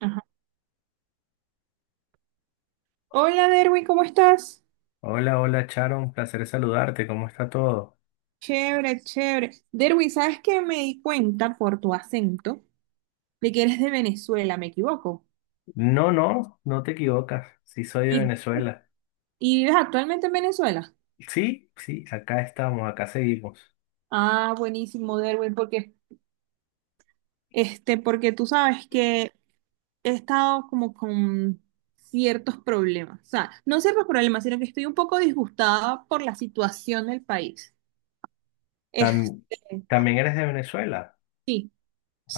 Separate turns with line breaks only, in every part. Ajá. Hola Derwin, ¿cómo estás?
Hola, hola Charo, un placer saludarte, ¿cómo está todo?
Chévere, chévere. Derwin, ¿sabes qué? Me di cuenta por tu acento de que eres de Venezuela, ¿me equivoco?
No, no, no te equivocas, sí soy de
¿Y,
Venezuela.
y vives actualmente en Venezuela?
Sí, sí, acá estamos, acá seguimos.
Ah, buenísimo, Derwin, porque, este, porque tú sabes que he estado como con ciertos problemas. O sea, no ciertos problemas, sino que estoy un poco disgustada por la situación del país.
Tam-
Este,
¿También eres de Venezuela?
sí,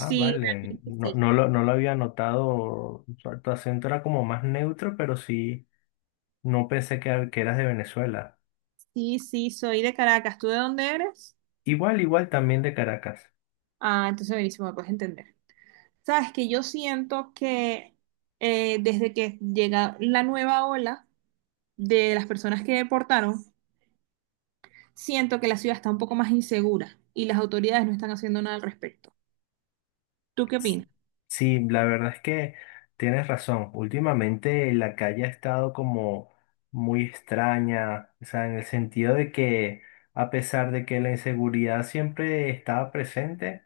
Ah, vale,
realmente
no,
sí.
no lo había notado, tu acento era como más neutro, pero sí, no pensé que eras de Venezuela.
Sí, sí, soy de Caracas. ¿Tú de dónde eres?
Igual, igual también de Caracas.
Ah, entonces buenísimo, me puedes entender. Sabes que yo siento que desde que llega la nueva ola de las personas que deportaron, siento que la ciudad está un poco más insegura y las autoridades no están haciendo nada al respecto. ¿Tú qué opinas?
Sí, la verdad es que tienes razón. Últimamente la calle ha estado como muy extraña, o sea, en el sentido de que a pesar de que la inseguridad siempre estaba presente,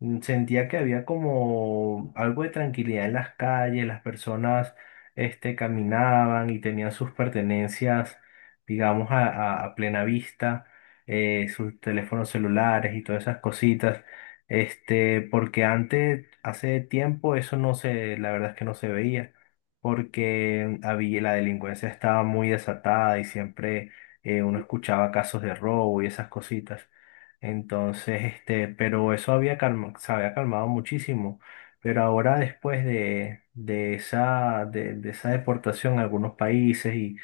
sentía que había como algo de tranquilidad en las calles, las personas caminaban y tenían sus pertenencias, digamos, a plena vista, sus teléfonos celulares y todas esas cositas, porque antes, hace tiempo, eso no se, la verdad es que no se veía, porque había, la delincuencia estaba muy desatada y siempre uno escuchaba casos de robo y esas cositas. Entonces, pero eso había se había calmado muchísimo. Pero ahora después de esa, de esa deportación a algunos países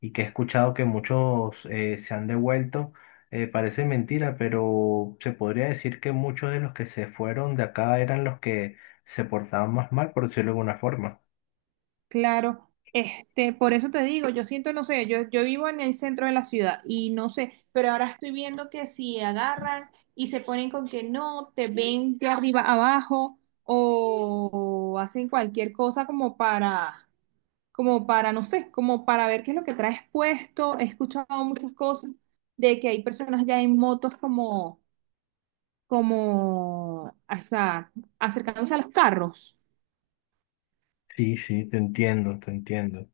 y que he escuchado que muchos se han devuelto, parece mentira, pero se podría decir que muchos de los que se fueron de acá eran los que se portaban más mal, por decirlo de alguna forma.
Claro, este, por eso te digo, yo siento, no sé, yo vivo en el centro de la ciudad y no sé, pero ahora estoy viendo que si agarran y se ponen con que no, te ven de arriba abajo o hacen cualquier cosa como para como para, no sé, como para ver qué es lo que traes puesto. He escuchado muchas cosas de que hay personas ya en motos como, como, o sea, acercándose a los carros.
Sí, sí, te entiendo, te entiendo.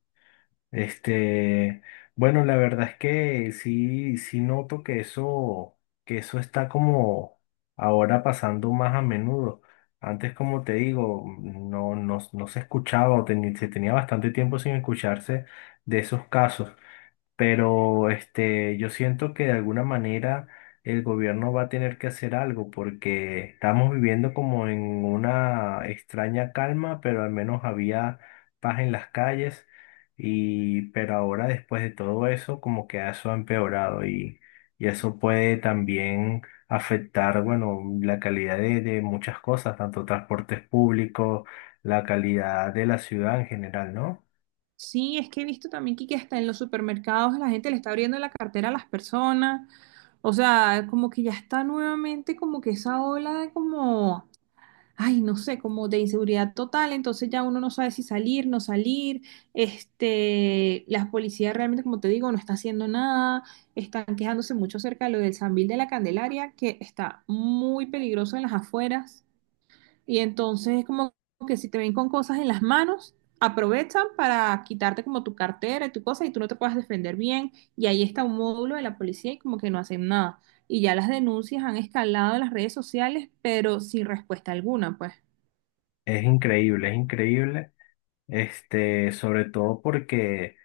Este, bueno, la verdad es que sí, sí noto que eso está como ahora pasando más a menudo. Antes, como te digo, no se escuchaba o se tenía bastante tiempo sin escucharse de esos casos. Pero yo siento que de alguna manera el gobierno va a tener que hacer algo porque estamos viviendo como en una extraña calma, pero al menos había paz en las calles y pero ahora después de todo eso como que eso ha empeorado y eso puede también afectar, bueno, la calidad de muchas cosas, tanto transportes públicos, la calidad de la ciudad en general, ¿no?
Sí, es que he visto también que hasta en los supermercados la gente le está abriendo la cartera a las personas. O sea, como que ya está nuevamente como que esa ola de como ay, no sé, como de inseguridad total, entonces ya uno no sabe si salir, no salir, este, la policía realmente, como te digo, no está haciendo nada, están quejándose mucho acerca de lo del Sambil de la Candelaria, que está muy peligroso en las afueras, y entonces es como que si te ven con cosas en las manos, aprovechan para quitarte como tu cartera y tu cosa y tú no te puedas defender bien, y ahí está un módulo de la policía y como que no hacen nada. Y ya las denuncias han escalado en las redes sociales, pero sin respuesta alguna, pues.
Es increíble, es increíble. Sobre todo porque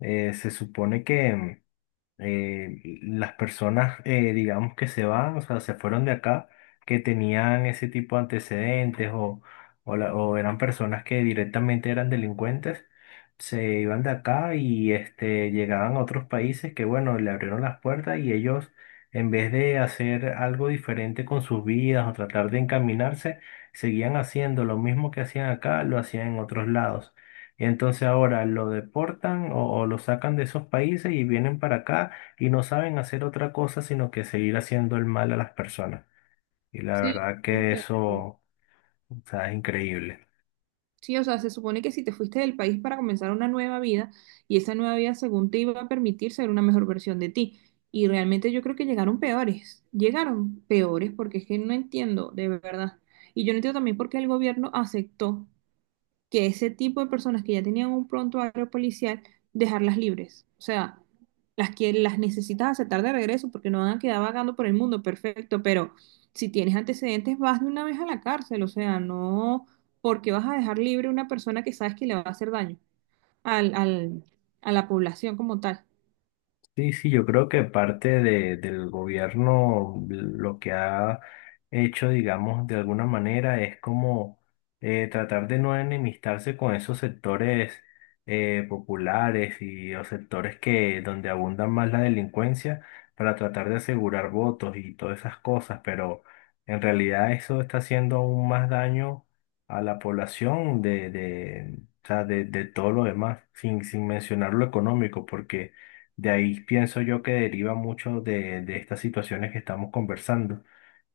se supone que las personas, digamos que se van, o sea, se fueron de acá, que tenían ese tipo de antecedentes o, o eran personas que directamente eran delincuentes, se iban de acá y llegaban a otros países que, bueno, le abrieron las puertas y ellos, en vez de hacer algo diferente con sus vidas o tratar de encaminarse, seguían haciendo lo mismo que hacían acá, lo hacían en otros lados. Y entonces ahora lo deportan o lo sacan de esos países y vienen para acá y no saben hacer otra cosa sino que seguir haciendo el mal a las personas. Y la
Sí,
verdad que
entiendo.
eso, o sea, es increíble.
Sí, o sea, se supone que si te fuiste del país para comenzar una nueva vida y esa nueva vida según te iba a permitir ser una mejor versión de ti. Y realmente yo creo que llegaron peores porque es que no entiendo, de verdad. Y yo no entiendo también por qué el gobierno aceptó que ese tipo de personas que ya tenían un prontuario policial, dejarlas libres. O sea, las que las necesitas aceptar de regreso porque no van a quedar vagando por el mundo, perfecto, pero si tienes antecedentes, vas de una vez a la cárcel, o sea, no porque vas a dejar libre a una persona que sabes que le va a hacer daño al, al- a la población como tal.
Sí, sí, yo creo que parte del gobierno lo que ha hecho, digamos, de alguna manera es como tratar de no enemistarse con esos sectores populares y o sectores que donde abundan más la delincuencia para tratar de asegurar votos y todas esas cosas, pero en realidad eso está haciendo aún más daño a la población de o sea, de todo lo demás, sin mencionar lo económico, porque... De ahí pienso yo que deriva mucho de estas situaciones que estamos conversando.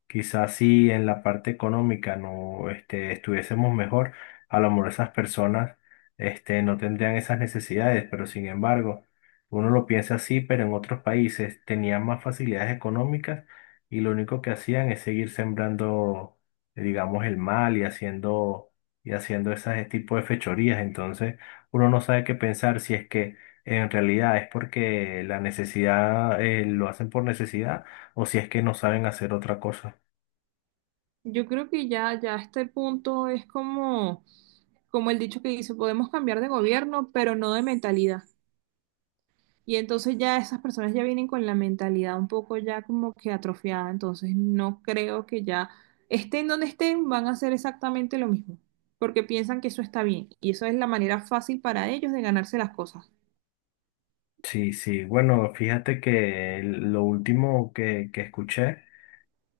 Quizás si en la parte económica no estuviésemos mejor, a lo mejor esas personas no tendrían esas necesidades, pero sin embargo, uno lo piensa así, pero en otros países tenían más facilidades económicas y lo único que hacían es seguir sembrando, digamos, el mal y haciendo ese tipo de fechorías. Entonces, uno no sabe qué pensar si es que en realidad es porque la necesidad, lo hacen por necesidad o si es que no saben hacer otra cosa.
Yo creo que ya, ya a este punto es como, como el dicho que dice, podemos cambiar de gobierno, pero no de mentalidad. Y entonces ya esas personas ya vienen con la mentalidad un poco ya como que atrofiada, entonces no creo que ya estén donde estén, van a hacer exactamente lo mismo, porque piensan que eso está bien y eso es la manera fácil para ellos de ganarse las cosas.
Sí, sí, bueno, fíjate que lo último que escuché,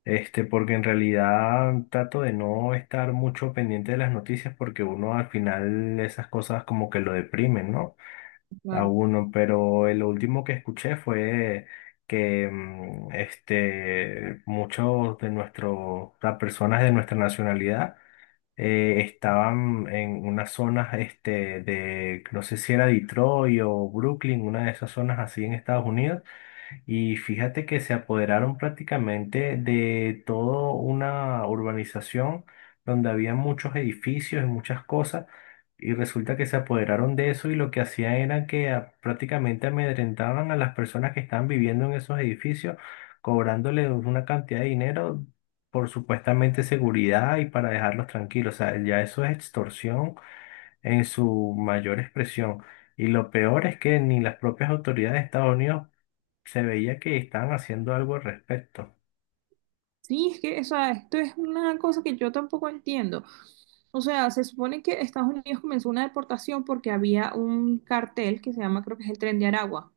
porque en realidad trato de no estar mucho pendiente de las noticias porque uno al final esas cosas como que lo deprimen, ¿no? A
Claro.
uno, pero el último que escuché fue que muchos de nuestros, las personas de nuestra nacionalidad, estaban en unas zonas de, no sé si era Detroit o Brooklyn, una de esas zonas así en Estados Unidos. Y fíjate que se apoderaron prácticamente de toda una urbanización donde había muchos edificios y muchas cosas. Y resulta que se apoderaron de eso y lo que hacían era que prácticamente amedrentaban a las personas que estaban viviendo en esos edificios, cobrándoles una cantidad de dinero por supuestamente seguridad y para dejarlos tranquilos. O sea, ya eso es extorsión en su mayor expresión. Y lo peor es que ni las propias autoridades de Estados Unidos se veía que estaban haciendo algo al respecto.
Sí, es que, o sea, esto es una cosa que yo tampoco entiendo. O sea, se supone que Estados Unidos comenzó una deportación porque había un cartel que se llama, creo que es el Tren de Aragua.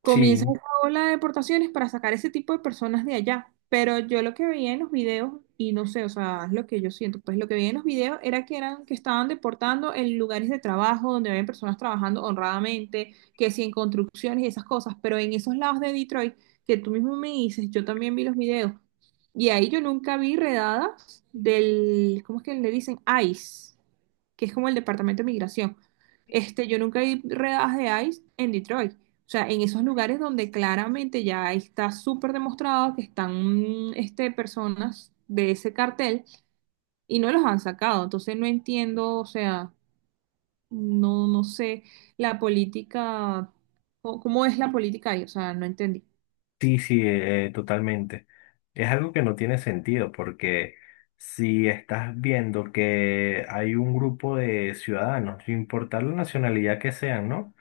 Comienza
Sí,
esa ola de deportaciones para sacar ese tipo de personas de allá. Pero yo lo que veía en los videos, y no sé, o sea, es lo que yo siento, pues lo que veía en los videos era que eran, que estaban deportando en lugares de trabajo donde habían personas trabajando honradamente, que si en construcciones y esas cosas, pero en esos lados de Detroit, que tú mismo me dices, yo también vi los videos, y ahí yo nunca vi redadas del, ¿cómo es que le dicen? ICE, que es como el Departamento de Migración. Este, yo nunca vi redadas de ICE en Detroit. O sea, en esos lugares donde claramente ya está súper demostrado que están este, personas de ese cartel y no los han sacado. Entonces no entiendo, o sea, no, no sé la política, o- cómo es la política ahí, o sea, no entendí.
sí, totalmente. Es algo que no tiene sentido porque si estás viendo que hay un grupo de ciudadanos, sin importar la nacionalidad que sean, ¿no?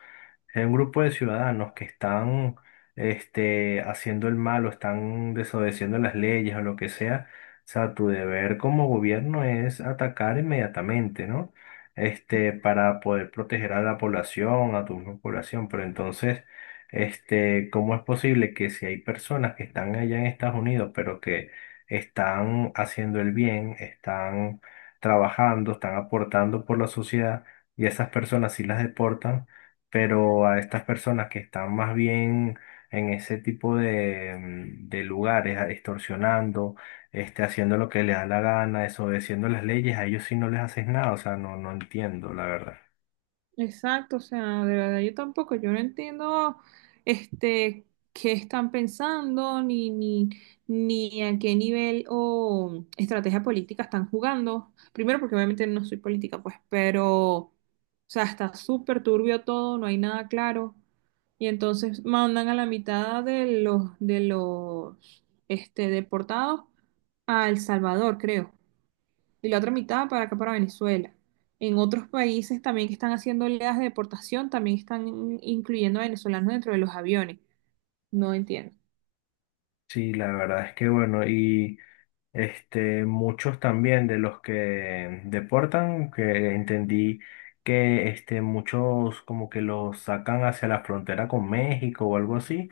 Es un grupo de ciudadanos que están haciendo el mal o están desobedeciendo las leyes o lo que sea. O sea, tu deber como gobierno es atacar inmediatamente, ¿no? Para poder proteger a la población, a tu misma población. Pero entonces, ¿cómo es posible que si hay personas que están allá en Estados Unidos, pero que están haciendo el bien, están trabajando, están aportando por la sociedad, y a esas personas sí las deportan? Pero a estas personas que están más bien en ese tipo de lugares, extorsionando, haciendo lo que les da la gana, desobedeciendo las leyes, a ellos sí no les haces nada, o sea, no, no entiendo, la verdad.
Exacto, o sea, de verdad yo tampoco, yo no entiendo este qué están pensando, ni, ni, ni a qué nivel o estrategia política están jugando. Primero, porque obviamente no soy política, pues, pero, o sea, está súper turbio todo, no hay nada claro. Y entonces mandan a la mitad de los este, deportados a El Salvador, creo, y la otra mitad para acá, para Venezuela. En otros países también que están haciendo oleadas de deportación, también están in- incluyendo a venezolanos dentro de los aviones. No entiendo.
Sí, la verdad es que bueno, este, muchos también de los que deportan, que entendí que muchos como que los sacan hacia la frontera con México o algo así.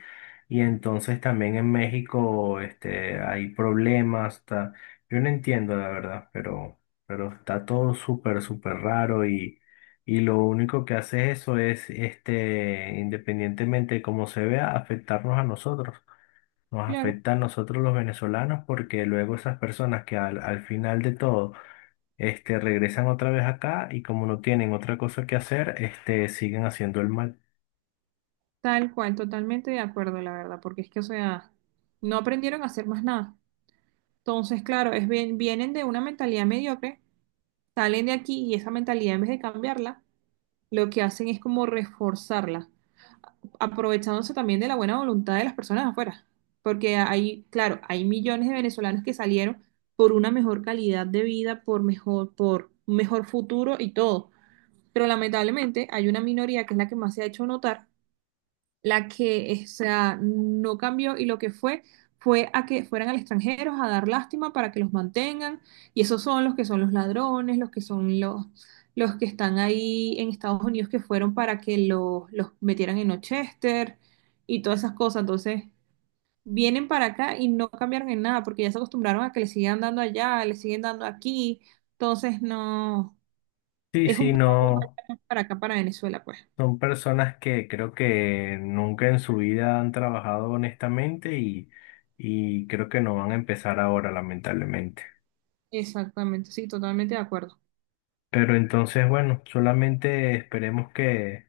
Y entonces también en México hay problemas. Yo no entiendo la verdad, pero está todo súper, súper raro y lo único que hace eso es, este, independientemente de cómo se vea, afectarnos a nosotros nos
Claro,
afecta a nosotros los venezolanos porque luego esas personas que al final de todo regresan otra vez acá y como no tienen otra cosa que hacer, siguen haciendo el mal.
tal cual, totalmente de acuerdo, la verdad, porque es que, o sea, no aprendieron a hacer más nada. Entonces, claro, es bien, vienen de una mentalidad mediocre, salen de aquí y esa mentalidad en vez de cambiarla, lo que hacen es como reforzarla. Aprovechándose también de la buena voluntad de las personas afuera, porque hay, claro, hay millones de venezolanos que salieron por una mejor calidad de vida, por mejor, por un mejor futuro y todo, pero lamentablemente hay una minoría que es la que más se ha hecho notar, la que, o sea, no cambió y lo que fue fue a que fueran al extranjero a dar lástima para que los mantengan, y esos son los que son los ladrones, los que son los que están ahí en Estados Unidos que fueron para que los metieran en Ochester y todas esas cosas. Entonces, vienen para acá y no cambiaron en nada porque ya se acostumbraron a que le sigan dando allá, le siguen dando aquí. Entonces, no,
Sí,
es
sí,
un problema
no.
ya para acá, para Venezuela, pues.
Son personas que creo que nunca en su vida han trabajado honestamente y creo que no van a empezar ahora, lamentablemente.
Exactamente, sí, totalmente de acuerdo.
Pero entonces, bueno, solamente esperemos que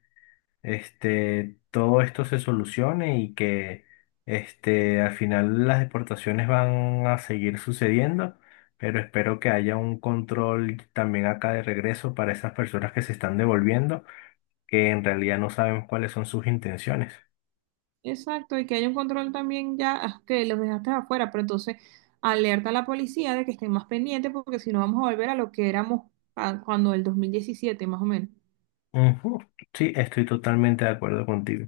todo esto se solucione y que al final las deportaciones van a seguir sucediendo, pero espero que haya un control también acá de regreso para esas personas que se están devolviendo, que en realidad no sabemos cuáles son sus intenciones.
Exacto, y que haya un control también ya, ah, que los dejaste afuera, pero entonces alerta a la policía de que estén más pendientes porque si no vamos a volver a lo que éramos ah, cuando el 2017 más o menos.
Ujú. Sí, estoy totalmente de acuerdo contigo.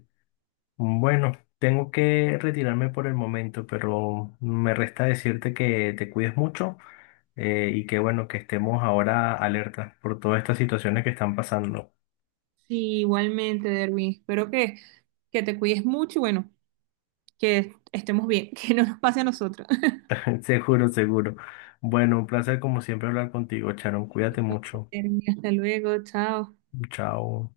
Bueno, tengo que retirarme por el momento, pero me resta decirte que te cuides mucho y que bueno, que estemos ahora alerta por todas estas situaciones que están pasando.
Sí, igualmente, Derwin, espero que te cuides mucho y bueno, que estemos bien, que no nos pase a nosotros.
Seguro, seguro. Bueno, un placer como siempre hablar contigo, Charon. Cuídate mucho.
Derwin, hasta luego, chao.
Chao.